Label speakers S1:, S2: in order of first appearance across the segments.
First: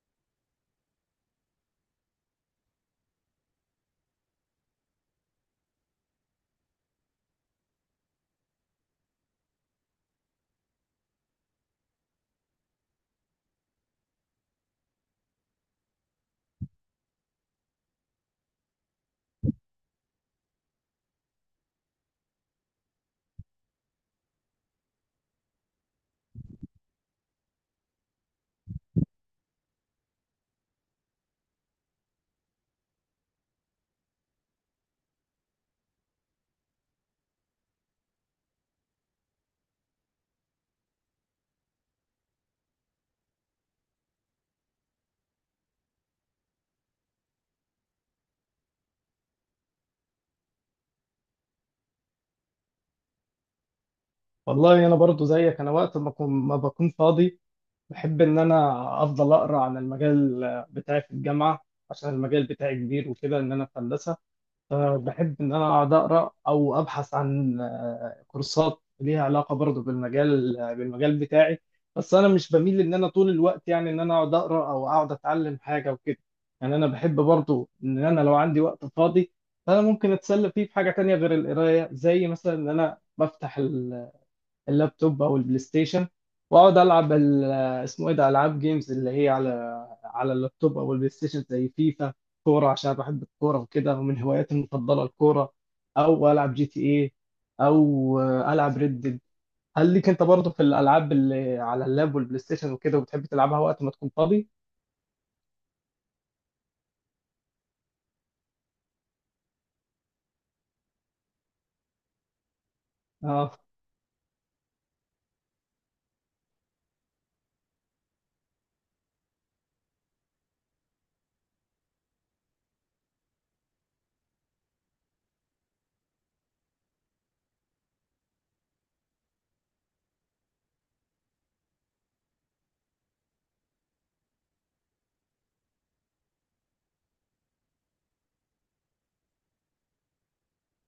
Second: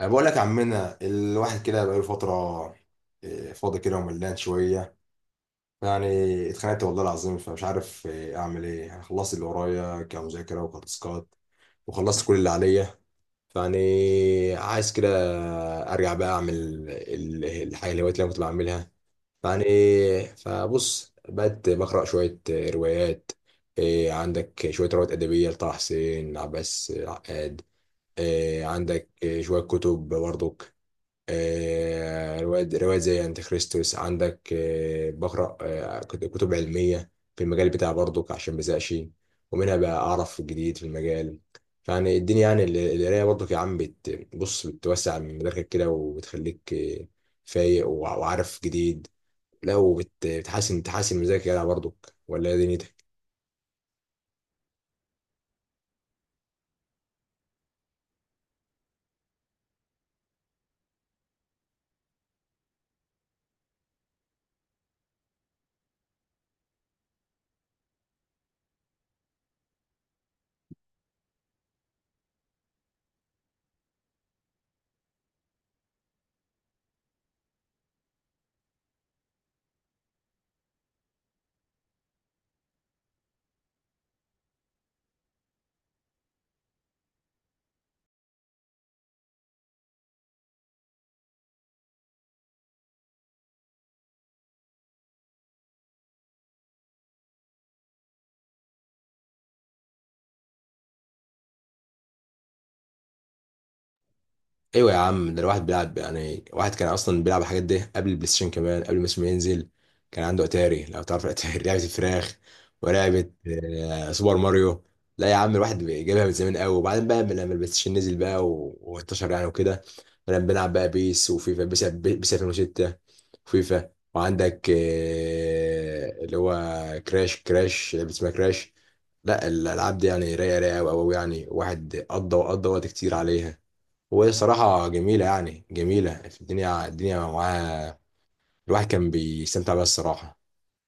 S1: أنا بقول لك عمنا الواحد كده بقاله فترة. فاضي كده وملان شوية يعني. اتخنقت والله العظيم، فمش عارف أعمل إيه يعني. خلصت اللي ورايا كمذاكرة وكتاسكات، وخلصت كل اللي عليا. فيعني عايز كده أرجع بقى أعمل الحاجة الهوايات اللي أنا كنت بعملها. فيعني، فبص بقيت بقرأ شوية روايات. عندك شوية روايات أدبية لطه حسين، عباس عقاد. عندك شوية كتب برضك. روايات روايات زي أنتي خريستوس. عندك بقرأ كتب علمية في المجال بتاعي برضو عشان مزهقش، ومنها بقى أعرف الجديد في المجال. فيعني الدنيا، يعني القراية برضو يا عم، بص بتوسع من مداركك كده، وبتخليك فايق وعارف جديد. لا، وبتحسن تحسن مزاجك كده برضو. ولا إيه دنيتك؟
S2: والله انا برضو زيك، انا وقت ما ما بكون فاضي بحب ان انا افضل اقرا عن المجال بتاعي في الجامعه، عشان المجال بتاعي كبير وكده، ان انا في هندسه. فبحب ان انا اقعد اقرا او ابحث عن كورسات ليها علاقه برضو بالمجال بتاعي. بس انا مش بميل ان انا طول الوقت يعني ان انا اقعد اقرا او اقعد اتعلم حاجه وكده. يعني انا بحب برضو ان انا لو عندي وقت فاضي، فانا ممكن اتسلى فيه في حاجه تانية غير القرايه، زي مثلا ان انا بفتح اللابتوب او البلاي ستيشن واقعد العب اسمه ايه ده، العاب جيمز اللي هي على على اللابتوب او البلاي ستيشن، زي فيفا كوره، عشان بحب الكوره وكده، ومن هواياتي المفضله الكوره، او العب جي تي ايه، او العب ريد ديد. هل ليك انت برضه في الالعاب اللي على اللاب والبلاي ستيشن وكده، وبتحب تلعبها وقت ما تكون فاضي؟
S1: ايوه يا عم، ده الواحد بيلعب يعني. واحد كان اصلا بيلعب الحاجات دي قبل البلاي ستيشن، كمان قبل ما اسمه ينزل كان عنده اتاري. لو تعرف الاتاري لعبه الفراخ، ولعبه
S2: اه.
S1: سوبر ماريو. لا يا عم، الواحد جايبها من زمان قوي. وبعدين بقى لما البلاي ستيشن نزل بقى وانتشر يعني وكده، بدأنا بنلعب بقى بيس وفيفا. بيس 2006، وفيفا. وعندك اللي هو كراش لعبه اسمها كراش. لا الالعاب دي يعني رايقه رايقه قوي قوي يعني. واحد قضى وقت كتير عليها. وهي صراحة جميلة، يعني جميلة. في الدنيا الدنيا معاها الواحد كان بيستمتع بيها الصراحة.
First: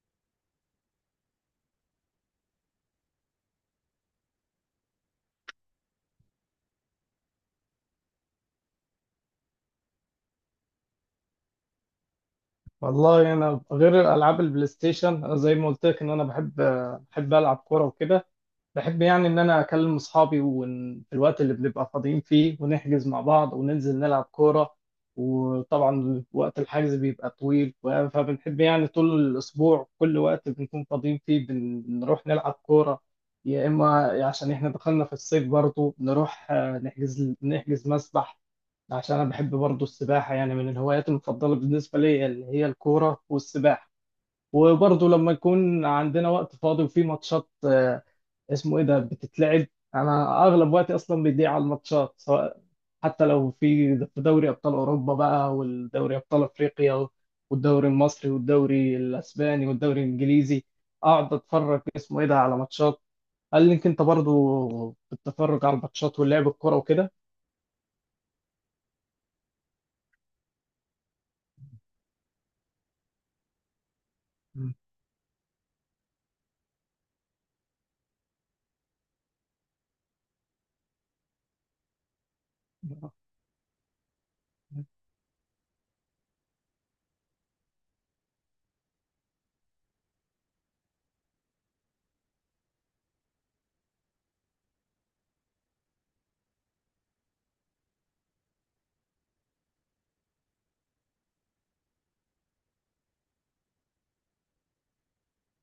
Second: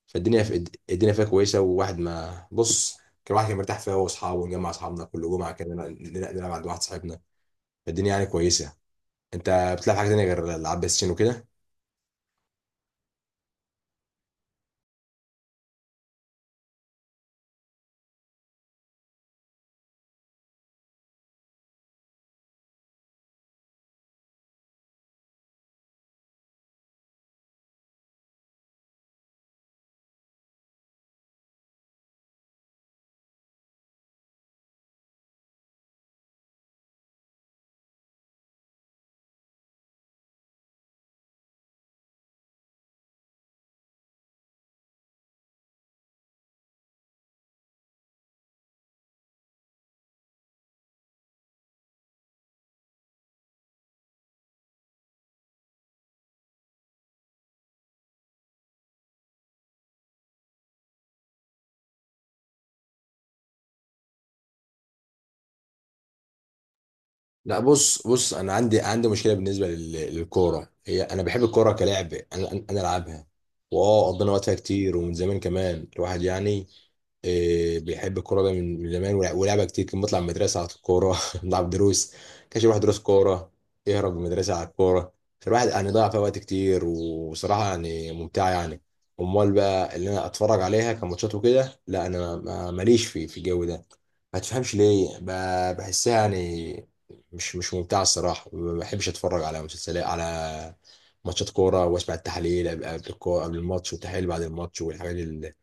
S1: فالدنيا في الدنيا فيها كويسة. وواحد، ما بص، كان الواحد كان مرتاح فيها هو وأصحابه. ونجمع أصحابنا كل جمعة كده نلعب عند واحد صاحبنا. فالدنيا يعني كويسة. أنت بتلعب حاجة تانية غير ألعاب بلاي ستيشن وكده؟
S2: والله انا غير العاب البلاي ستيشن، زي ما قلت لك ان انا بحب العب كوره وكده. بحب يعني إن أنا أكلم أصحابي، وفي الوقت اللي بنبقى فاضيين فيه ونحجز مع بعض وننزل نلعب كورة. وطبعا وقت الحجز بيبقى طويل، فبنحب يعني طول الأسبوع، كل وقت بنكون فاضيين فيه بنروح نلعب كورة. يا إما عشان إحنا دخلنا في الصيف برضه نروح نحجز مسبح، عشان أنا بحب برضه السباحة. يعني من الهوايات المفضلة بالنسبة لي اللي هي الكورة والسباحة. وبرضه لما يكون عندنا وقت فاضي وفي ماتشات اسمه ايه ده بتتلعب، انا اغلب وقتي اصلا بيضيع على الماتشات، سواء حتى لو في دوري ابطال اوروبا بقى، والدوري ابطال افريقيا، والدوري المصري، والدوري الاسباني، والدوري الانجليزي. اقعد اتفرج اسمه ايه ده على ماتشات. هل لك انت برضو بتتفرج على الماتشات ولعب الكوره وكده؟
S1: لا بص انا عندي مشكله بالنسبه للكوره. هي انا بحب الكوره كلعب، انا العبها. واه قضينا وقتها
S2: مم.
S1: كتير، ومن زمان كمان الواحد يعني إيه، بيحب الكوره ده من زمان. ولعبها كتير. كان بنطلع من المدرسه على الكوره نلعب دروس. كانش الواحد دروس كوره، يهرب من المدرسه على الكوره. فالواحد يعني ضيع فيها وقت كتير. وصراحه يعني ممتعه يعني. امال بقى اللي انا اتفرج عليها كماتشات وكده، لا انا ماليش في الجو ده. ما تفهمش ليه، بحسها يعني مش ممتعه الصراحه. ما بحبش اتفرج على مسلسلات، على ماتشات كوره، واسمع التحاليل قبل الكوره، قبل الماتش، والتحاليل بعد الماتش، والحاجات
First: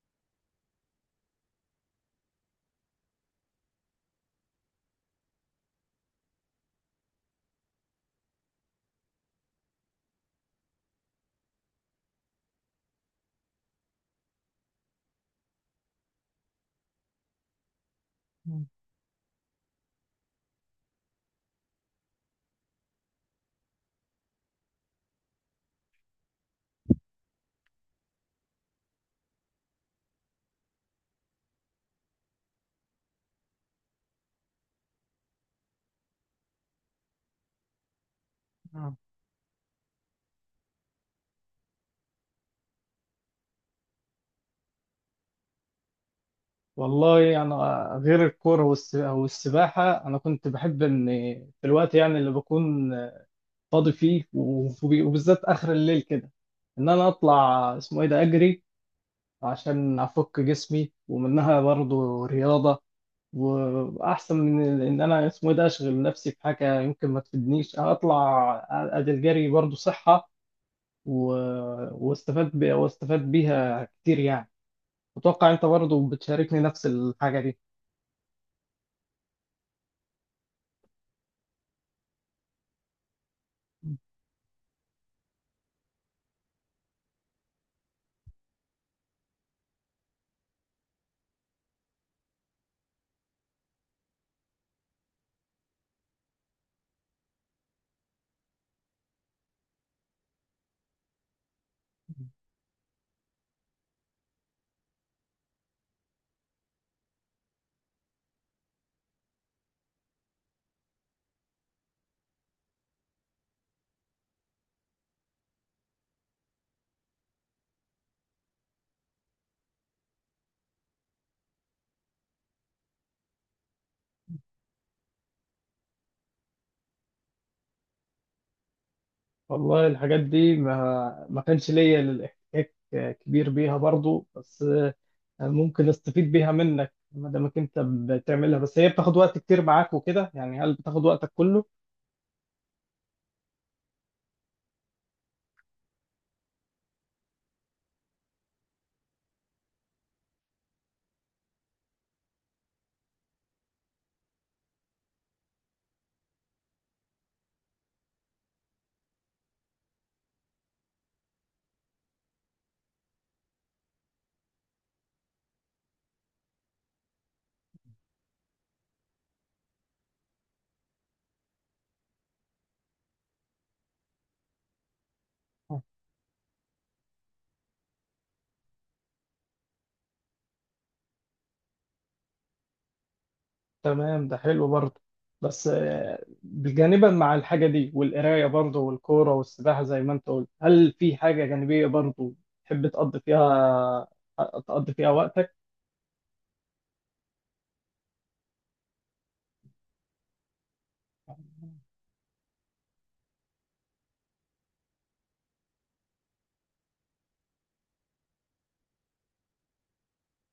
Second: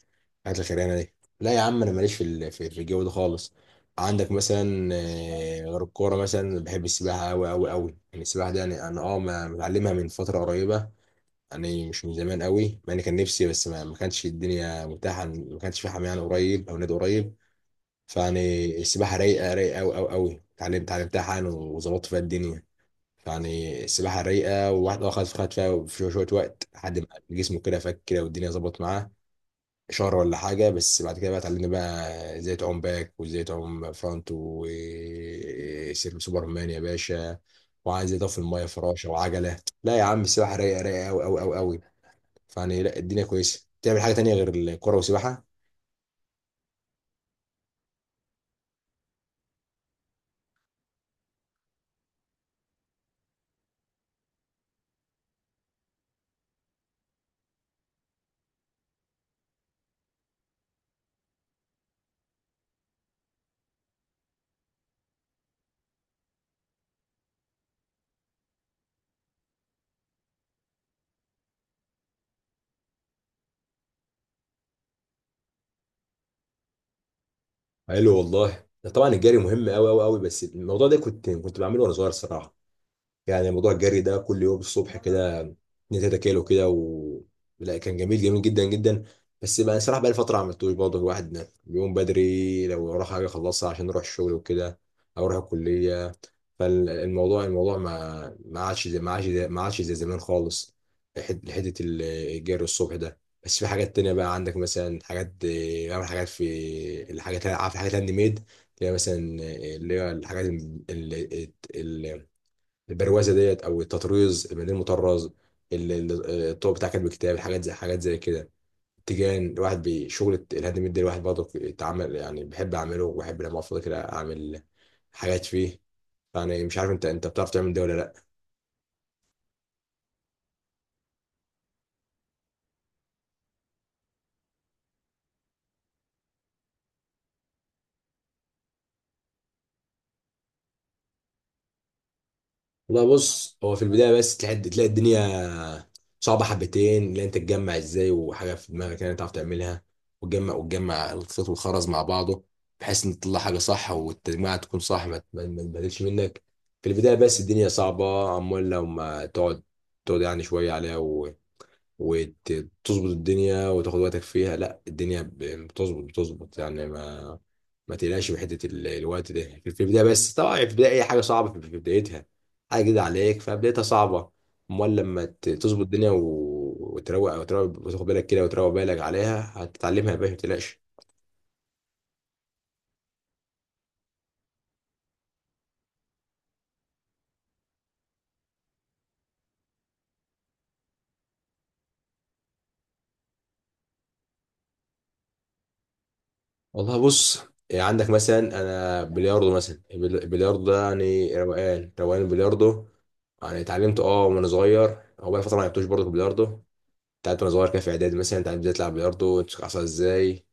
S1: الحاجات الخيرانه دي. لا يا عم، انا ماليش في الجو ده خالص. عندك مثلا غير الكوره، مثلا بحب السباحه قوي قوي قوي يعني. السباحه دي يعني انا متعلمها من فتره قريبه يعني. مش من زمان قوي، مع اني كان نفسي، بس ما كانش الدنيا متاحه. ما كانش في حمام يعني قريب، او نادي قريب. فيعني السباحه رايقه رايقه قوي قوي قوي. اتعلمتها حالا وظبطت فيها الدنيا. يعني السباحة رايقة. وواحد خد خد فيها في شوية شوية وقت، لحد ما جسمه كده فك كده، والدنيا ظبطت معاه. شهر ولا حاجة، بس بعد كده بقى اتعلمنا بقى ازاي تعوم باك، وازاي تعوم فرونت، وسوبر مان يا باشا. وعايز ازاي تقف في المية،
S2: نعم.
S1: فراشة، وعجلة. لا يا عم، السباحة رايقة رايقة أوي أوي أوي أوي. فيعني، لا الدنيا كويسة. تعمل حاجة تانية غير الكورة والسباحة؟
S2: والله انا غير الكوره والسباحه انا كنت بحب ان في الوقت يعني اللي بكون فاضي فيه وبالذات اخر الليل كده، ان انا اطلع اسمه ايه ده اجري، عشان افك جسمي، ومنها برضه رياضه، واحسن من ان انا اسمه ايه ده اشغل نفسي في حاجه يمكن ما تفيدنيش. انا اطلع ادي الجري برضه صحه، و... واستفاد بيها كتير يعني. اتوقع انت برضه بتشاركني نفس الحاجه
S1: قال له والله، ده طبعا الجري مهم أوي أوي أوي. بس الموضوع ده كنت بعمله وأنا صغير الصراحة. يعني موضوع
S2: دي.
S1: الجري ده كل يوم الصبح كده، 2 3 كيلو كده. و لا، كان جميل جميل جدا جدا. بس بقى صراحة بقى لي فترة ما عملتوش برضه. الواحد بيقوم بدري لو وراه حاجة أخلصها، عشان أروح الشغل وكده، أو أروح الكلية. فالموضوع، الموضوع ما ما عادش زي ما عادش زي ما عادش زي زمان خالص، حتة الجري الصبح ده. بس في حاجات تانية بقى. عندك مثلا حاجات، بعمل حاجات في الحاجات، عارف الحاجات الهاند ميد، اللي هي مثلا، اللي هي الحاجات البروازه ديت، او التطريز البليل المطرز، الطوب بتاع كاتب الكتاب، الحاجات زي حاجات زي كده، التيجان. الواحد بشغل الهاند ميد ده، الواحد برضه اتعمل يعني، بحب اعمله، وبحب لما افضل كده اعمل حاجات فيه. يعني مش عارف، انت بتعرف تعمل ده ولا لا؟
S2: والله الحاجات دي ما كانش ليا الاحتكاك كبير بيها برضو، بس ممكن استفيد بيها منك ما دامك انت بتعملها. بس هي بتاخد وقت كتير معاك وكده يعني، هل بتاخد وقتك كله؟
S1: والله بص، هو في البدايه بس تلاقي الدنيا صعبه حبتين. اللي انت تتجمع ازاي، وحاجه في دماغك يعني تعرف تعملها، وتجمع الخيط والخرز مع بعضه، بحيث ان تطلع حاجه صح، والتجميعه تكون صح، ما تبهدلش منك. في البدايه بس الدنيا صعبه. امال لو ما تقعد يعني شويه عليها، وتظبط الدنيا، وتاخد وقتك فيها، لا الدنيا يعني بتظبط يعني. ما تقلقش من حته الوقت ده في في البدايه. بس طبعا في البدايه اي حاجه صعبه في في بدايتها. حاجه جديده عليك، فبدايتها صعبه. امال لما تظبط
S2: آه،
S1: الدنيا، وتروق، وتاخد بالك كده، وتروق بالك عليها، هتتعلمها يا باشا، ما تقلقش.
S2: تمام، ده حلو برضه. بس جانبا مع الحاجة دي والقراية برضه والكورة والسباحة زي ما انت قلت، هل في حاجة جانبية برضه تحب تقضي فيها وقتك؟
S1: والله بص، يعني عندك مثلا انا بلياردو مثلا. البلياردو ده يعني روقان روقان البلياردو. يعني اتعلمت وانا صغير، هو بقى فتره ما لعبتوش برضه في البلياردو بتاعت وانا صغير كده. في اعدادي مثلا اتعلمت ازاي تلعب بلياردو، تمسك عصا ازاي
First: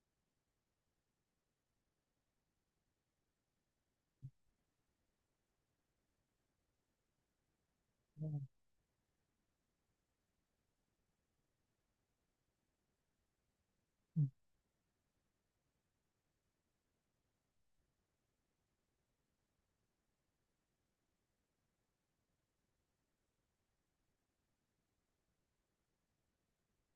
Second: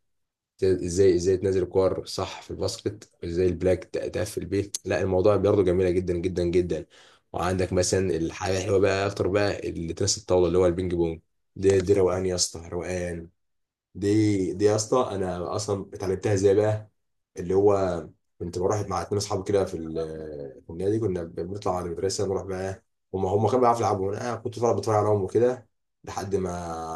S1: ازاي ازاي تنزل كور صح في الباسكت، ازاي البلاك تقفل بيه. لا الموضوع بلياردو جميله جدا جدا جدا. وعندك مثلا الحاجه الحلوه بقى اكتر بقى اللي تنس الطاوله، اللي هو البينج بونج. دي دي روقان يا اسطى، روقان. دي دي يا اسطى، انا اصلا اتعلمتها ازاي بقى؟ اللي هو كنت بروح مع اتنين اصحابي كده في النادي. كنا بنطلع على المدرسه نروح بقى، هم كانوا بيعرفوا يلعبوا، انا كنت طالع بتفرج عليهم وكده لحد ما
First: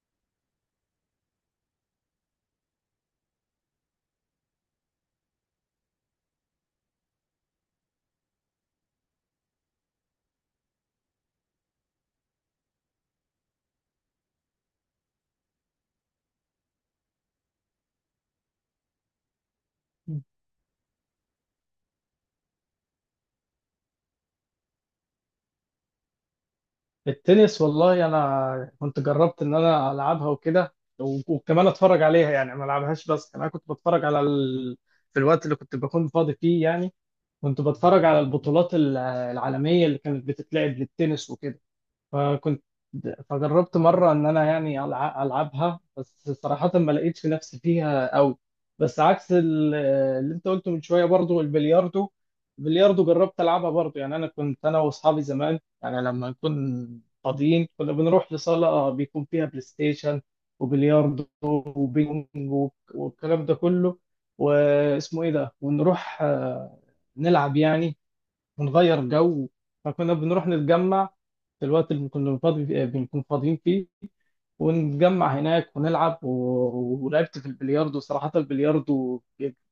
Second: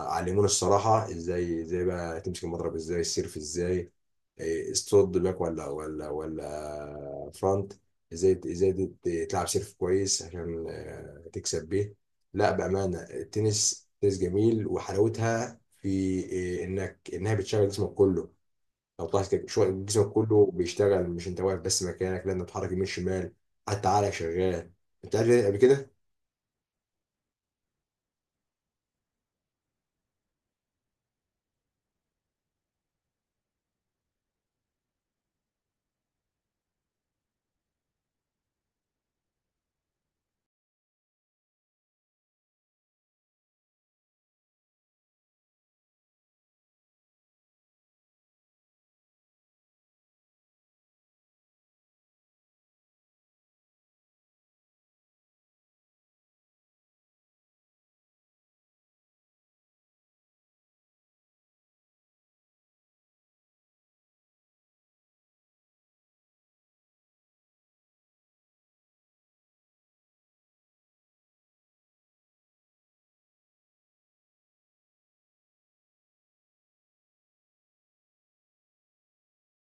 S1: علمونا الصراحه ازاي، ازاي بقى تمسك المضرب، ازاي السيرف، ازاي إيه، الصد باك ولا فرونت، ازاي تلعب سيرف كويس عشان تكسب بيه. لا بامانه التنس، تنس جميل، وحلاوتها في إيه، انها بتشغل جسمك كله. لو طلعت، جسمك كله بيشتغل، مش انت واقف بس مكانك، لان بتحرك يمين شمال، حتى عقلك شغال. انت قال لي قبل كده؟
S2: التنس، والله انا كنت جربت ان انا العبها وكده، وكمان اتفرج عليها، يعني ما العبهاش، بس انا كنت بتفرج على في الوقت اللي كنت بكون فاضي فيه يعني، كنت بتفرج على البطولات العالمية اللي كانت بتتلعب للتنس وكده. فكنت فجربت مرة إن أنا يعني ألعبها، بس صراحة ما لقيتش في نفسي فيها أوي. بس عكس اللي أنت قلته من شوية برضو، البلياردو، البلياردو جربت ألعبها برضو. يعني أنا كنت أنا وأصحابي زمان، يعني لما نكون فاضيين كنا بنروح لصالة بيكون فيها بلاي ستيشن وبلياردو وبينج والكلام ده كله، واسمه إيه ده ونروح نلعب يعني ونغير جو. فكنا بنروح نتجمع في الوقت اللي كنا فاضي فيه، بنكون فاضيين فيه، ونتجمع هناك ونلعب، ولعبت في البلياردو، صراحة البلياردو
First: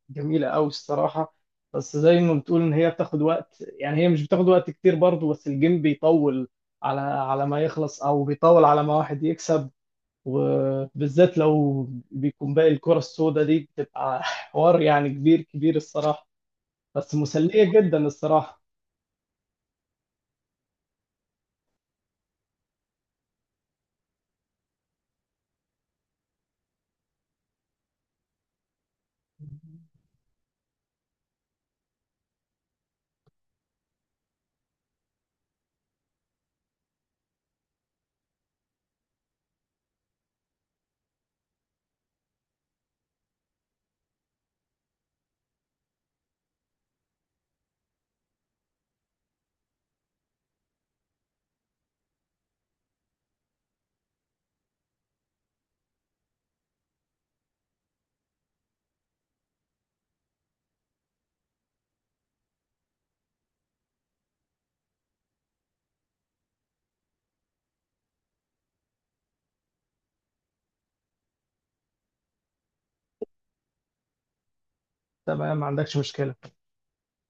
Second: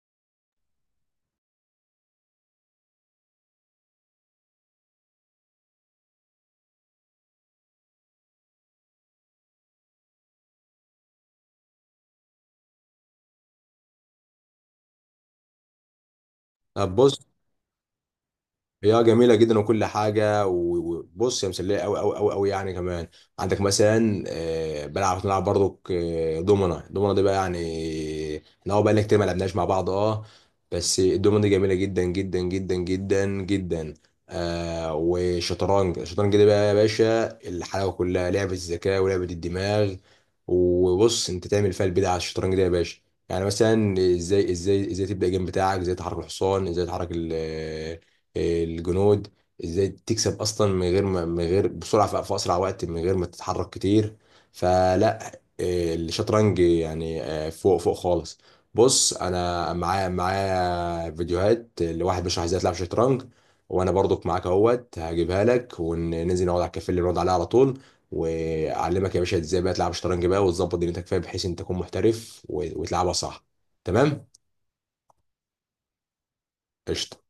S2: جميلة أوي الصراحة. بس زي ما بتقول إن هي بتاخد وقت، يعني هي مش بتاخد وقت كتير برضه، بس الجيم بيطول على على ما يخلص، أو بيطول على ما واحد يكسب. وبالذات لو بيكون باقي الكرة السوداء دي بتبقى حوار يعني كبير كبير الصراحة.
S1: طب
S2: بس
S1: بص،
S2: مسلية جدا الصراحة.
S1: هي جميلة جدا وكل حاجة. وبص، هي مسلية أوي أوي أوي أوي يعني. كمان عندك مثلا بنلعب برضو دومنا دي بقى يعني، احنا هو بقى لنا كتير ما لعبناش مع بعض بس الدومنا دي جميلة جدا جدا جدا جدا جدا. والشطرنج، الشطرنج دي بقى يا باشا الحلاوة كلها. لعبة الذكاء، ولعبة الدماغ. وبص انت تعمل فيها البدع على الشطرنج ده يا باشا. يعني مثلا ازاي، ازاي تبدأ الجيم بتاعك، ازاي تحرك الحصان، ازاي تحرك الجنود، ازاي تكسب اصلا من غير ما، من غير بسرعه، في اسرع وقت من غير ما تتحرك كتير. فلا إيه، الشطرنج يعني فوق فوق خالص. بص انا، معايا فيديوهات لواحد بيشرح ازاي تلعب شطرنج، وانا برضك معاك اهوت. هجيبها لك وننزل نقعد على الكافيه اللي بنقعد عليه على طول، واعلمك يا باشا ازاي بقى تلعب شطرنج بقى، وتظبط دنيتك فيها، بحيث انت تكون محترف وتلعبها صح. تمام؟
S2: تمام، ما عندكش مشكلة.
S1: قشطة.